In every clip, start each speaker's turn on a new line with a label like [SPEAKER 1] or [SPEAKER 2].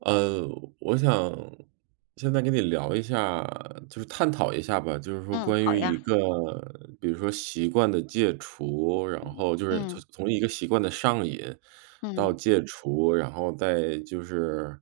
[SPEAKER 1] 呃，我想现在跟你聊一下，就是探讨一下吧。就是说，
[SPEAKER 2] 嗯，
[SPEAKER 1] 关
[SPEAKER 2] 好
[SPEAKER 1] 于一
[SPEAKER 2] 呀。
[SPEAKER 1] 个比如说习惯的戒除，然
[SPEAKER 2] 嗯。
[SPEAKER 1] 后就是
[SPEAKER 2] 嗯。
[SPEAKER 1] 从从一个习惯的上瘾到
[SPEAKER 2] 嗯。
[SPEAKER 1] 戒除，然后再就是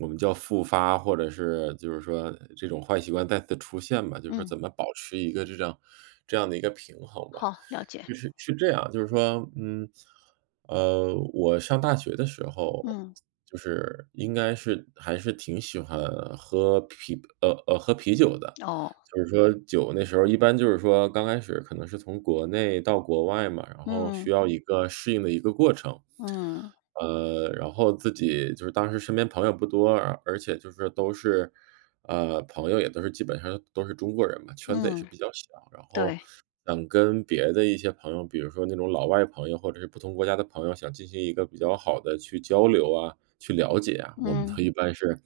[SPEAKER 1] 我们叫复发，或者是就是说这种坏习惯再次出现吧就是说，
[SPEAKER 2] 嗯。
[SPEAKER 1] 怎么保持一个这这样这样的一个平衡吧。
[SPEAKER 2] 好，了解。
[SPEAKER 1] 就是是这样就是说，嗯，呃，我上大学的时候，
[SPEAKER 2] 嗯。
[SPEAKER 1] 就是应该是还是挺喜欢喝啤啤呃呃，喝啤酒的，
[SPEAKER 2] 哦。
[SPEAKER 1] 就是说酒那时候一般就是说，刚开始可能是从国内到国外嘛，然后需
[SPEAKER 2] 嗯。
[SPEAKER 1] 要一个适应的一个过程。
[SPEAKER 2] 嗯。
[SPEAKER 1] 呃，然后自己就是当时身边朋友不多，而且就是都是呃，朋友也都是基本上是都是中国人嘛，圈子也是
[SPEAKER 2] 嗯。
[SPEAKER 1] 比较小。然后
[SPEAKER 2] 对。
[SPEAKER 1] 想跟别的一些朋友，比如说那种老外朋友或者是不同国家的朋友，想进行一个比较好地去交流啊、去了解啊。我们
[SPEAKER 2] 嗯。
[SPEAKER 1] 都一般是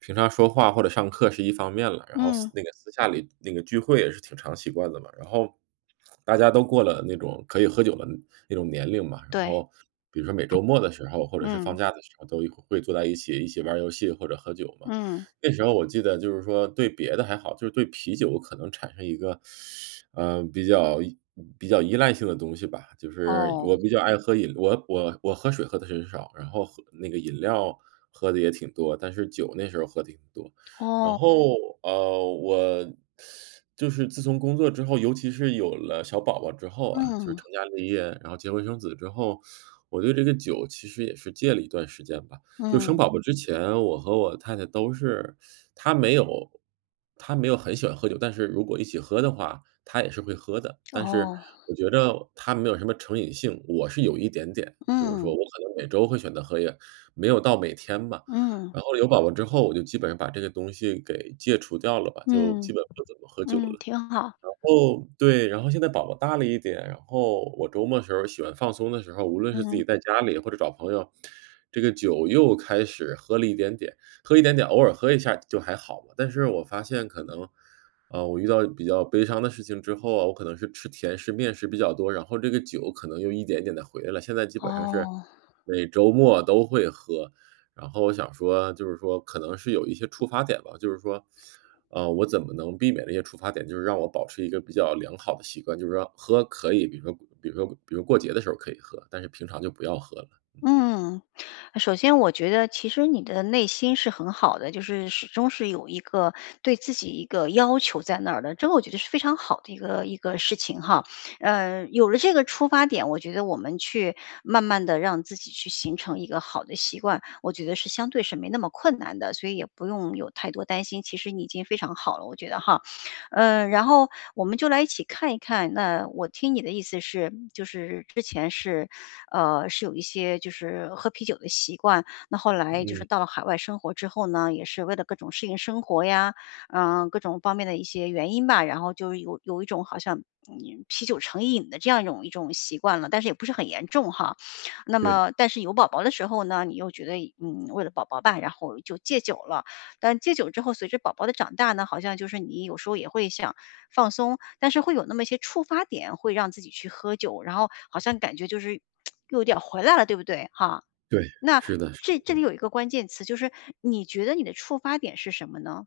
[SPEAKER 1] 平常说话或者上课是一方面了，然后私
[SPEAKER 2] 嗯。
[SPEAKER 1] 那个，私下里那个聚会也是挺常习惯的嘛。然后大家都过了那种可以喝酒的那种年龄嘛，然
[SPEAKER 2] 对。
[SPEAKER 1] 后比如说每周末的时候，或者是放
[SPEAKER 2] 嗯。
[SPEAKER 1] 假的时候，都一块儿会坐在一起，一起玩儿游戏或者喝酒嘛。
[SPEAKER 2] 嗯。
[SPEAKER 1] 那时候我记得，就是说，对别的还好，就是对啤酒可能产生一个 呃，比较依嗯，比较依赖性的东西吧，就是
[SPEAKER 2] 哦。
[SPEAKER 1] 我比较爱喝饮我我我喝水喝得很少，然后喝那个，饮料喝得也挺多，但是酒那时候喝挺多。然
[SPEAKER 2] 哦。
[SPEAKER 1] 后，呃，我 就是自从工作之后，尤其是有了小宝宝之后啊就是
[SPEAKER 2] 嗯。
[SPEAKER 1] 成家立业，然后结婚生子之后，我对这个酒其实也是戒了一段时间吧。就生
[SPEAKER 2] 嗯。
[SPEAKER 1] 宝宝之前，我和我太太都是她没有她没有很喜欢喝酒，但是如果一起喝的话，她也是会喝的。但是
[SPEAKER 2] 哦。
[SPEAKER 1] 我觉着她没有什么成瘾性，我是有一点点就是说，
[SPEAKER 2] 嗯。
[SPEAKER 1] 我可能每周会选择喝一点没有到每天吧。
[SPEAKER 2] 嗯。
[SPEAKER 1] 然后有宝宝之后，我就基本上把这个东西给戒除掉了吧，就
[SPEAKER 2] 嗯，
[SPEAKER 1] 基本不怎么喝酒
[SPEAKER 2] 嗯，
[SPEAKER 1] 了。
[SPEAKER 2] 挺好。
[SPEAKER 1] 然后对，然后现在宝宝大了一点，然后我周末的时候儿喜欢放松的时候儿，无论是自己
[SPEAKER 2] 嗯。
[SPEAKER 1] 在家里或者找朋友，这个酒又开始喝了一点点。喝了一点点，偶尔喝一下儿就还好嘛，但是我发现可能，啊，我遇到比较悲伤的事情之后啊，我可能是吃甜食、面食比较多，然后这个酒可能又一点一点地回来了，现在基本上是
[SPEAKER 2] 哦。
[SPEAKER 1] 每周末都会喝。然后我想说就是说可能是有一些触发点吧就是说，啊，我怎么能避免那些触发点，就是让我保持一个比较良好的习惯就是说，喝可以，比如说比如说比如过节的时候儿可以喝，但是平常就不要喝了。嗯。
[SPEAKER 2] 嗯，首先我觉得其实你的内心是很好的，就是始终是有一个对自己一个要求在那儿的，这个我觉得是非常好的一个一个事情哈。呃，有了这个出发点，我觉得我们去慢慢地让自己去形成一个好的习惯，我觉得是相对是没那么困难的，所以也不用有太多担心，其实你已经非常好了，我觉得哈。嗯，然后我们就来一起看一看，那我听你的意思是就是之前是，呃，是有一些就是喝啤酒的习惯，那后来就是
[SPEAKER 1] 嗯。
[SPEAKER 2] 到了海外生活之后呢，也是为了各种适应生活呀，嗯，各种方面的一些原因吧，然后就有有一种好像，嗯，啤酒成瘾的这样一种一种习惯了，但是也不是很严重哈。那
[SPEAKER 1] 对。
[SPEAKER 2] 么但是有宝宝的时候呢，你又觉得一嗯，为了宝宝吧，然后就戒酒了，但戒酒之后，随着宝宝的长大呢，好像就是你有时候也会想放松，但是会有那么些触发点会让自己去喝酒，然后好像感觉 就是又有点儿回来了，对不对哈？
[SPEAKER 1] 对，
[SPEAKER 2] 那
[SPEAKER 1] 是的是
[SPEAKER 2] 这这里
[SPEAKER 1] 的。
[SPEAKER 2] 有一个关键词，就是你觉得你的触发点是什么呢？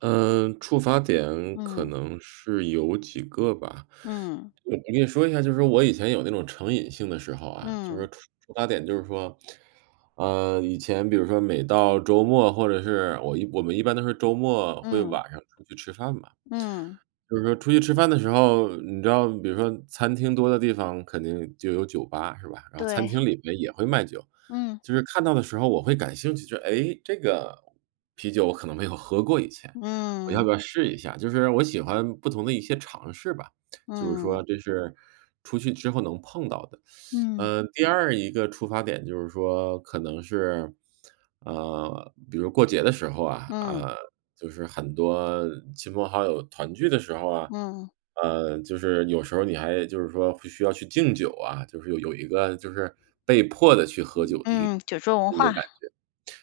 [SPEAKER 1] 嗯，触发点可
[SPEAKER 2] 嗯。
[SPEAKER 1] 能是有几个吧。
[SPEAKER 2] 嗯。
[SPEAKER 1] 嗯，我跟你说一下，就是说我以前有那种成瘾性的时候啊，就是说
[SPEAKER 2] 嗯。
[SPEAKER 1] 触触发点就是说，呃，以前比如说每到周末或者是我一我们一般都是周末会
[SPEAKER 2] 嗯。
[SPEAKER 1] 晚上出去吃饭吧。
[SPEAKER 2] 嗯。
[SPEAKER 1] 就是说出去吃饭的时候，你知道比如说餐厅多的地方肯定就有酒吧，是吧？然后餐
[SPEAKER 2] 对。
[SPEAKER 1] 厅里面也会卖酒。
[SPEAKER 2] 嗯。
[SPEAKER 1] 就是看到的时候我会感兴趣，就是，诶，这个啤酒我可能没有喝过以前，我要
[SPEAKER 2] 嗯。
[SPEAKER 1] 不要试一下？就是我喜欢不同的一些尝试吧，就是
[SPEAKER 2] 嗯。
[SPEAKER 1] 说这是出去之后能碰到的。
[SPEAKER 2] 嗯。
[SPEAKER 1] 呃，第二一个触发点就是说可能是，呃，比如说过节的时候啊，
[SPEAKER 2] 嗯。
[SPEAKER 1] 啊，就是很多亲朋好友团聚的时候啊。
[SPEAKER 2] 嗯。
[SPEAKER 1] 呃，就是有时候你还就是说必须要去敬酒啊，就是有有一个就是被迫地去喝酒一
[SPEAKER 2] 嗯，酒桌文
[SPEAKER 1] 的一个
[SPEAKER 2] 化。
[SPEAKER 1] 感觉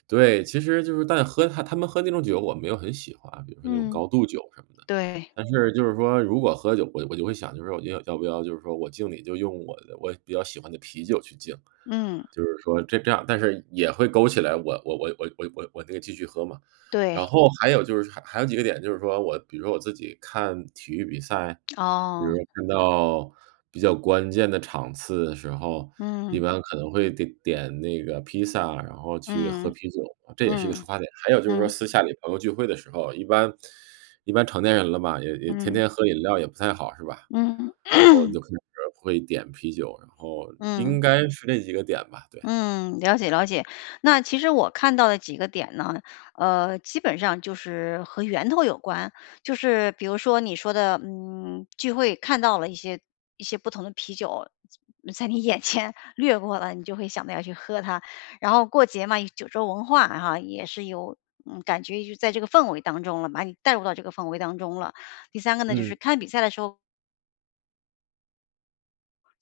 [SPEAKER 1] 对，其实就是当你喝他他们喝那种酒我没有很喜欢，比如说那种
[SPEAKER 2] 嗯。
[SPEAKER 1] 高度酒什么的。
[SPEAKER 2] 对。
[SPEAKER 1] 但是就是说如果喝酒，我我就会想，就是我觉得要不要就是说我敬你就用我的我比较喜欢的啤酒去敬，
[SPEAKER 2] 嗯。
[SPEAKER 1] 就是说这这样但是也会勾起来，我我我我我我我那个继续喝嘛。然
[SPEAKER 2] 对。
[SPEAKER 1] 后还有就是还还有几个点，就是说我比如我自己看体育比赛，比如
[SPEAKER 2] 哦。
[SPEAKER 1] 说看到比较关键的场次的时候，一
[SPEAKER 2] 嗯。
[SPEAKER 1] 般可能会得点那个披萨，然后去喝
[SPEAKER 2] 嗯，
[SPEAKER 1] 啤酒，这也是一个触
[SPEAKER 2] 嗯，
[SPEAKER 1] 发点。还有就是说
[SPEAKER 2] 嗯。
[SPEAKER 1] 私下里朋友聚会的时候，一般一般成年人了嘛，也也天
[SPEAKER 2] 嗯。
[SPEAKER 1] 天喝饮料也不太好，是吧？然
[SPEAKER 2] 嗯。
[SPEAKER 1] 后 就开始会点啤酒。然后应
[SPEAKER 2] 嗯。
[SPEAKER 1] 该是那几个点吧，对。
[SPEAKER 2] 嗯，了解了解。那其实我看到的几个点呢，呃，基本上就是和源头有关。就是比如说你说的，嗯，聚会看到了一些一些不同的啤酒，在你眼 前掠过了，你就会想到要去喝它。然后过节嘛，酒桌文化，然后也是有，嗯，感觉就在这个氛围当中了，把你带入到这个氛围当中了。第三个呢就是
[SPEAKER 1] 嗯。
[SPEAKER 2] 看比赛的时候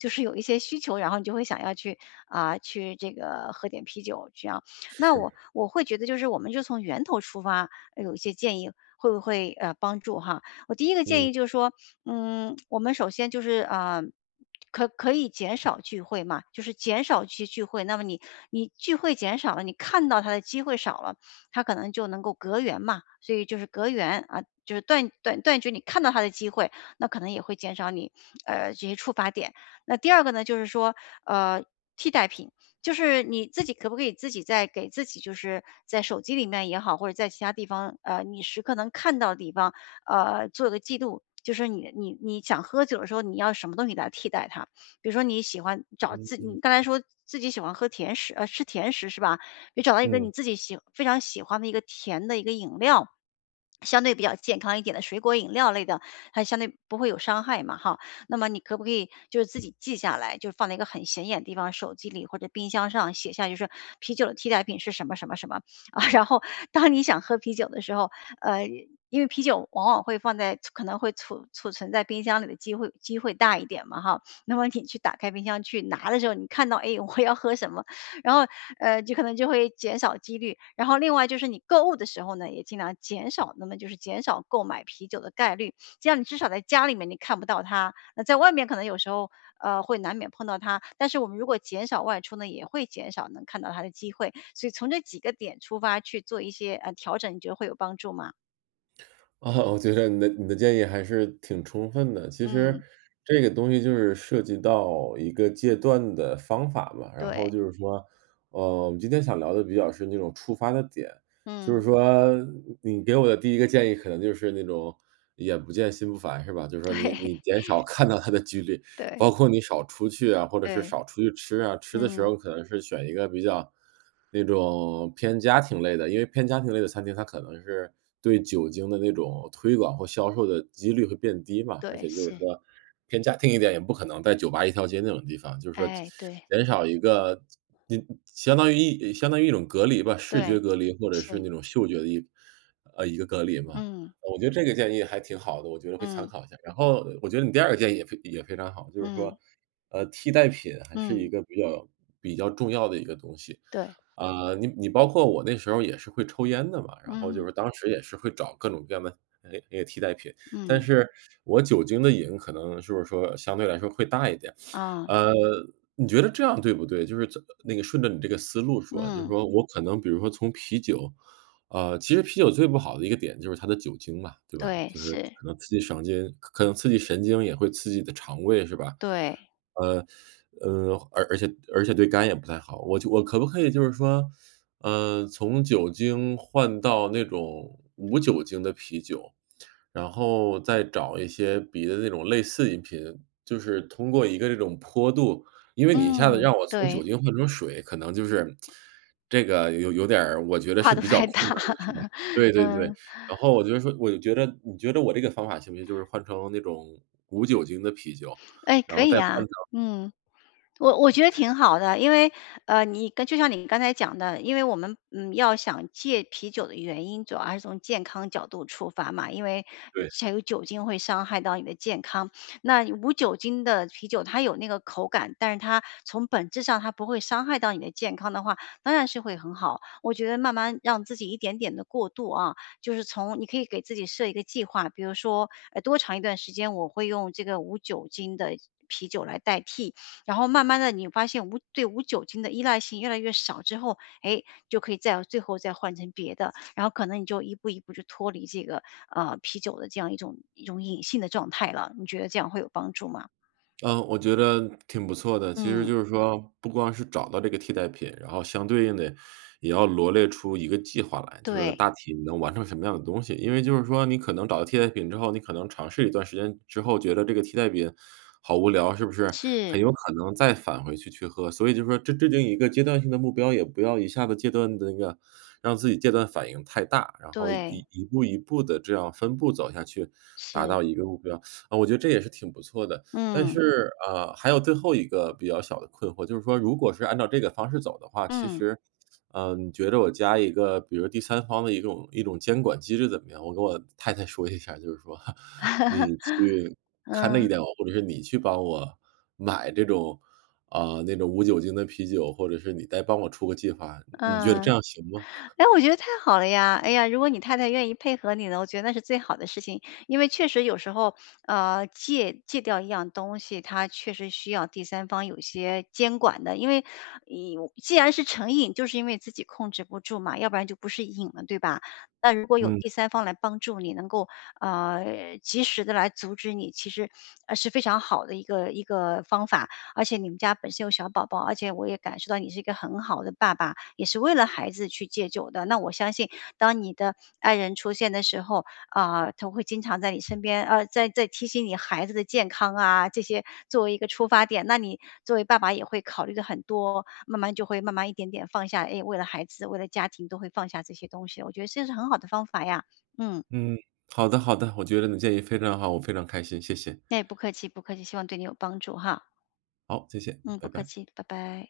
[SPEAKER 2] 就是有一些需求，然后你就会想要去呃，去这个喝点啤酒这样，那我
[SPEAKER 1] 是。
[SPEAKER 2] 我会觉得就是我们就从源头出发，呃，有一些建议会不会，呃，帮助哈。我第一个建
[SPEAKER 1] 嗯。
[SPEAKER 2] 议就是说，嗯，我们首先就是，呃，可可以减少聚会嘛，就是减少去聚聚会，那么你你聚会减少了，你看到它的机会少了，它可能就能够隔缘嘛，所以就是隔缘啊，就是断断断绝你看到它的机会，那可能也会减少你，呃，这些触发点。那第二个呢就是说，呃，替代品。就是你自己可不可以自己再给自己就是在手机里面也好，或者在其它地方，呃，你时刻能看到的地方，呃，做个记录，就是你你你想喝酒的时候，你要什么东西来替代它。比如说你喜欢找
[SPEAKER 1] 嗯
[SPEAKER 2] 自
[SPEAKER 1] 嗯。
[SPEAKER 2] 你刚才说自己喜欢喝甜食呃，吃甜食是吧？你找到一个你
[SPEAKER 1] 嗯。
[SPEAKER 2] 自己喜非常喜欢的一个甜的一个饮料，相对比较健康一点的水果饮料类的，还相对不会有伤害嘛哈，那么你可不可以就是自己记下来，就放在一个很显眼的地方，手机里或者冰箱上写下就是啤酒的替代品是什么什么什么，啊，然后当你想喝啤酒的时候，呃，因为啤酒往往会放在存可能会储储存在冰箱里的机会机会大一点嘛哈，那么你去打开冰箱去拿的时候，你看到，诶，我要喝什么，然后，呃，就可能就会减少几率。然后另外就是你购物的时候呢，也尽量减少那么就是减少购买啤酒的概率，这样你至少在家里面你看不到它，那在外面可能有时候，呃，会难免碰到它。但是我们如果减少外出呢，也会减少能看到它的机会。所以从这几个点出发去做一些，呃，调整，你觉得会有帮助吗？
[SPEAKER 1] 哦，我觉得你的你的建议还是挺充分的。其实，
[SPEAKER 2] 嗯。
[SPEAKER 1] 这个东西就是涉及到一个戒断的方法嘛，然后
[SPEAKER 2] 对。
[SPEAKER 1] 就是说，呃，今天想聊得比较深那种触发的点，就是
[SPEAKER 2] 嗯。
[SPEAKER 1] 说，你给我的第一个建议可能就是那种，眼不见心不烦，是吧？就说你
[SPEAKER 2] 对。
[SPEAKER 1] 你减少看到它的几率，
[SPEAKER 2] 对。
[SPEAKER 1] 包括你少出去啊，或者是
[SPEAKER 2] 对。
[SPEAKER 1] 少出去吃啊，吃的时
[SPEAKER 2] 嗯。
[SPEAKER 1] 候可能是选一个比较，那种偏家庭类的，因为偏家庭类的餐厅，它可能是对酒精的那种推广和销售的几率会变低嘛，而
[SPEAKER 2] 对，
[SPEAKER 1] 且就是
[SPEAKER 2] 是。
[SPEAKER 1] 说偏家庭一点，也不可能在酒吧一条街那种地方，就是说减
[SPEAKER 2] 哎，对。
[SPEAKER 1] 减少一个，几相当于相当于一种隔离吧，视觉
[SPEAKER 2] 对，
[SPEAKER 1] 隔离或者是
[SPEAKER 2] 是。
[SPEAKER 1] 那种嗅觉的一呃，一个隔离嘛，
[SPEAKER 2] 嗯。
[SPEAKER 1] 我觉得这个建议还挺好的，我觉得会参
[SPEAKER 2] 嗯。
[SPEAKER 1] 考一下。然后我觉得你第二个建议也非也非常好，就是说，
[SPEAKER 2] 嗯。
[SPEAKER 1] 呃，替代品还是
[SPEAKER 2] 嗯。
[SPEAKER 1] 一个比较比较重要的一个东西。
[SPEAKER 2] 对。
[SPEAKER 1] 啊，你你包括我那时候也是会抽烟的嘛，然后就
[SPEAKER 2] 嗯。
[SPEAKER 1] 是，当时也是会找各种各样的，哎，那个替代品，但
[SPEAKER 2] 嗯。
[SPEAKER 1] 是我酒精的瘾可能就是说相对来说会大一点。
[SPEAKER 2] 啊。
[SPEAKER 1] 呃，你觉得这样对不对？就是，那个顺着你这个思路说，就
[SPEAKER 2] 嗯。
[SPEAKER 1] 说我可能比如说从啤酒呃，其实啤酒最不好的一个点就是它的酒精嘛，对吧？
[SPEAKER 2] 对，
[SPEAKER 1] 就是
[SPEAKER 2] 是。
[SPEAKER 1] 可能刺激神经可能刺激神经也会刺激你的肠胃是吧？
[SPEAKER 2] 对。
[SPEAKER 1] 呃，呃，而而且而且对肝也不太好，我觉我可不可以就是说，呃，从酒精换到那种无酒精的啤酒，然后再找一些别的那种类似饮品，就是通过一个这种坡度因为你一下子
[SPEAKER 2] 嗯，
[SPEAKER 1] 让我从酒
[SPEAKER 2] 对。
[SPEAKER 1] 精换成水，可能就是 这个有有点儿我觉得
[SPEAKER 2] 跨
[SPEAKER 1] 是
[SPEAKER 2] 得
[SPEAKER 1] 比较
[SPEAKER 2] 太
[SPEAKER 1] 困
[SPEAKER 2] 大。
[SPEAKER 1] 难的是吧？对对对。
[SPEAKER 2] 嗯。
[SPEAKER 1] 然后我觉得说我就觉得你觉得我这个方法行不行，就是换成那种无酒精的啤酒，
[SPEAKER 2] 哎，
[SPEAKER 1] 然
[SPEAKER 2] 可
[SPEAKER 1] 后再
[SPEAKER 2] 以
[SPEAKER 1] 换
[SPEAKER 2] 啊，
[SPEAKER 1] 成
[SPEAKER 2] 嗯。我我觉得挺好的，因为，呃，你就像你刚才讲的，因为我们，嗯，要想戒啤酒的原因主要还是从健康角度出发嘛，因为，
[SPEAKER 1] 对。
[SPEAKER 2] 才有酒精会伤害到你的健康，那无酒精的啤酒它有那个口感，但是它从本质上它不会伤害到你的健康的话，当然是会很好，我觉得慢慢让自己一点点的过度啊，就是从你可以给自己设一个计划，比如说，哎，多长一段时间，我会用这个无酒精的啤酒来代替，然后慢慢地你发现无对无酒精的依赖性越来越少之后，哎，就可以再最后再换成别的，然后可能你就一步一步就脱离这个，呃，啤酒的这样一种一种瘾性的状态了，你觉得这样会有帮助吗？
[SPEAKER 1] 呃，我觉得挺不错的，其实
[SPEAKER 2] 嗯。
[SPEAKER 1] 就是说，不光是找到这个替代品，然后相对应地，也要罗列出一个计划来，就是
[SPEAKER 2] 对。
[SPEAKER 1] 大体能完成什么样的东西，因为就是说，你可能找到替代品之后，你可能尝试一段时间之后，觉得这个替代品好无聊，是不是？很
[SPEAKER 2] 是。
[SPEAKER 1] 有可能再返回去去喝，所以就说这制定一个阶段性的目标，也不要一下子戒断地那个 让自己戒断反应太大，然后
[SPEAKER 2] 对。
[SPEAKER 1] 一步一步地这样分步走下去，达到
[SPEAKER 2] 是。
[SPEAKER 1] 一个目标。啊，我觉得这也是挺不错的。但
[SPEAKER 2] 嗯。
[SPEAKER 1] 是，呃，还有最后一个比较小的困惑，就是说如果是按照这个方式走的话，其
[SPEAKER 2] 嗯。
[SPEAKER 1] 实，呃，你觉得我加一个比如第三方的一种一种监管机制怎么样？我跟我太太说一下儿，就是说，你去 看着一
[SPEAKER 2] 嗯。
[SPEAKER 1] 点我，或者是你去帮我买这种啊，那种无酒精的啤酒，或者是你再帮我出个计划，你你觉得这
[SPEAKER 2] 嗯。
[SPEAKER 1] 样行吗？
[SPEAKER 2] 哎，我觉得太好了呀，哎呀，如果你太太愿意配合你的，我觉得那是最好的事情，因为确实有时候，呃，戒戒掉一样东西，它确实需要第三方有些监管的，因为你，既然是成瘾，就是因为自己控制不住嘛，要不然就不是瘾了，对吧？那如果有
[SPEAKER 1] 嗯。
[SPEAKER 2] 第三方来帮助你能够，呃，及时地来阻止你，其实是非常好的一个一个方法，而且你们家本身有小宝宝，而且我也感受到你是一个很好的爸爸，也是为了孩子去戒酒的，那我相信，当你的爱人出现的时候，啊，她会经常在你身边，啊，在在提醒你孩子的健康啊，这些作为一个出发点，那你作为爸爸也会考虑得很多，慢慢就会慢慢一点点放下，哎，为了孩子，为了家庭都会放下这些东西，我觉得这是很好的方法呀，嗯。
[SPEAKER 1] 嗯，好的好的，我觉得你建议非常好，我非常开心，谢谢。
[SPEAKER 2] 哎，不客气不客气，希望对你有帮助哈。
[SPEAKER 1] 好，谢谢，
[SPEAKER 2] 嗯，不
[SPEAKER 1] 拜
[SPEAKER 2] 客
[SPEAKER 1] 拜。
[SPEAKER 2] 气，拜拜。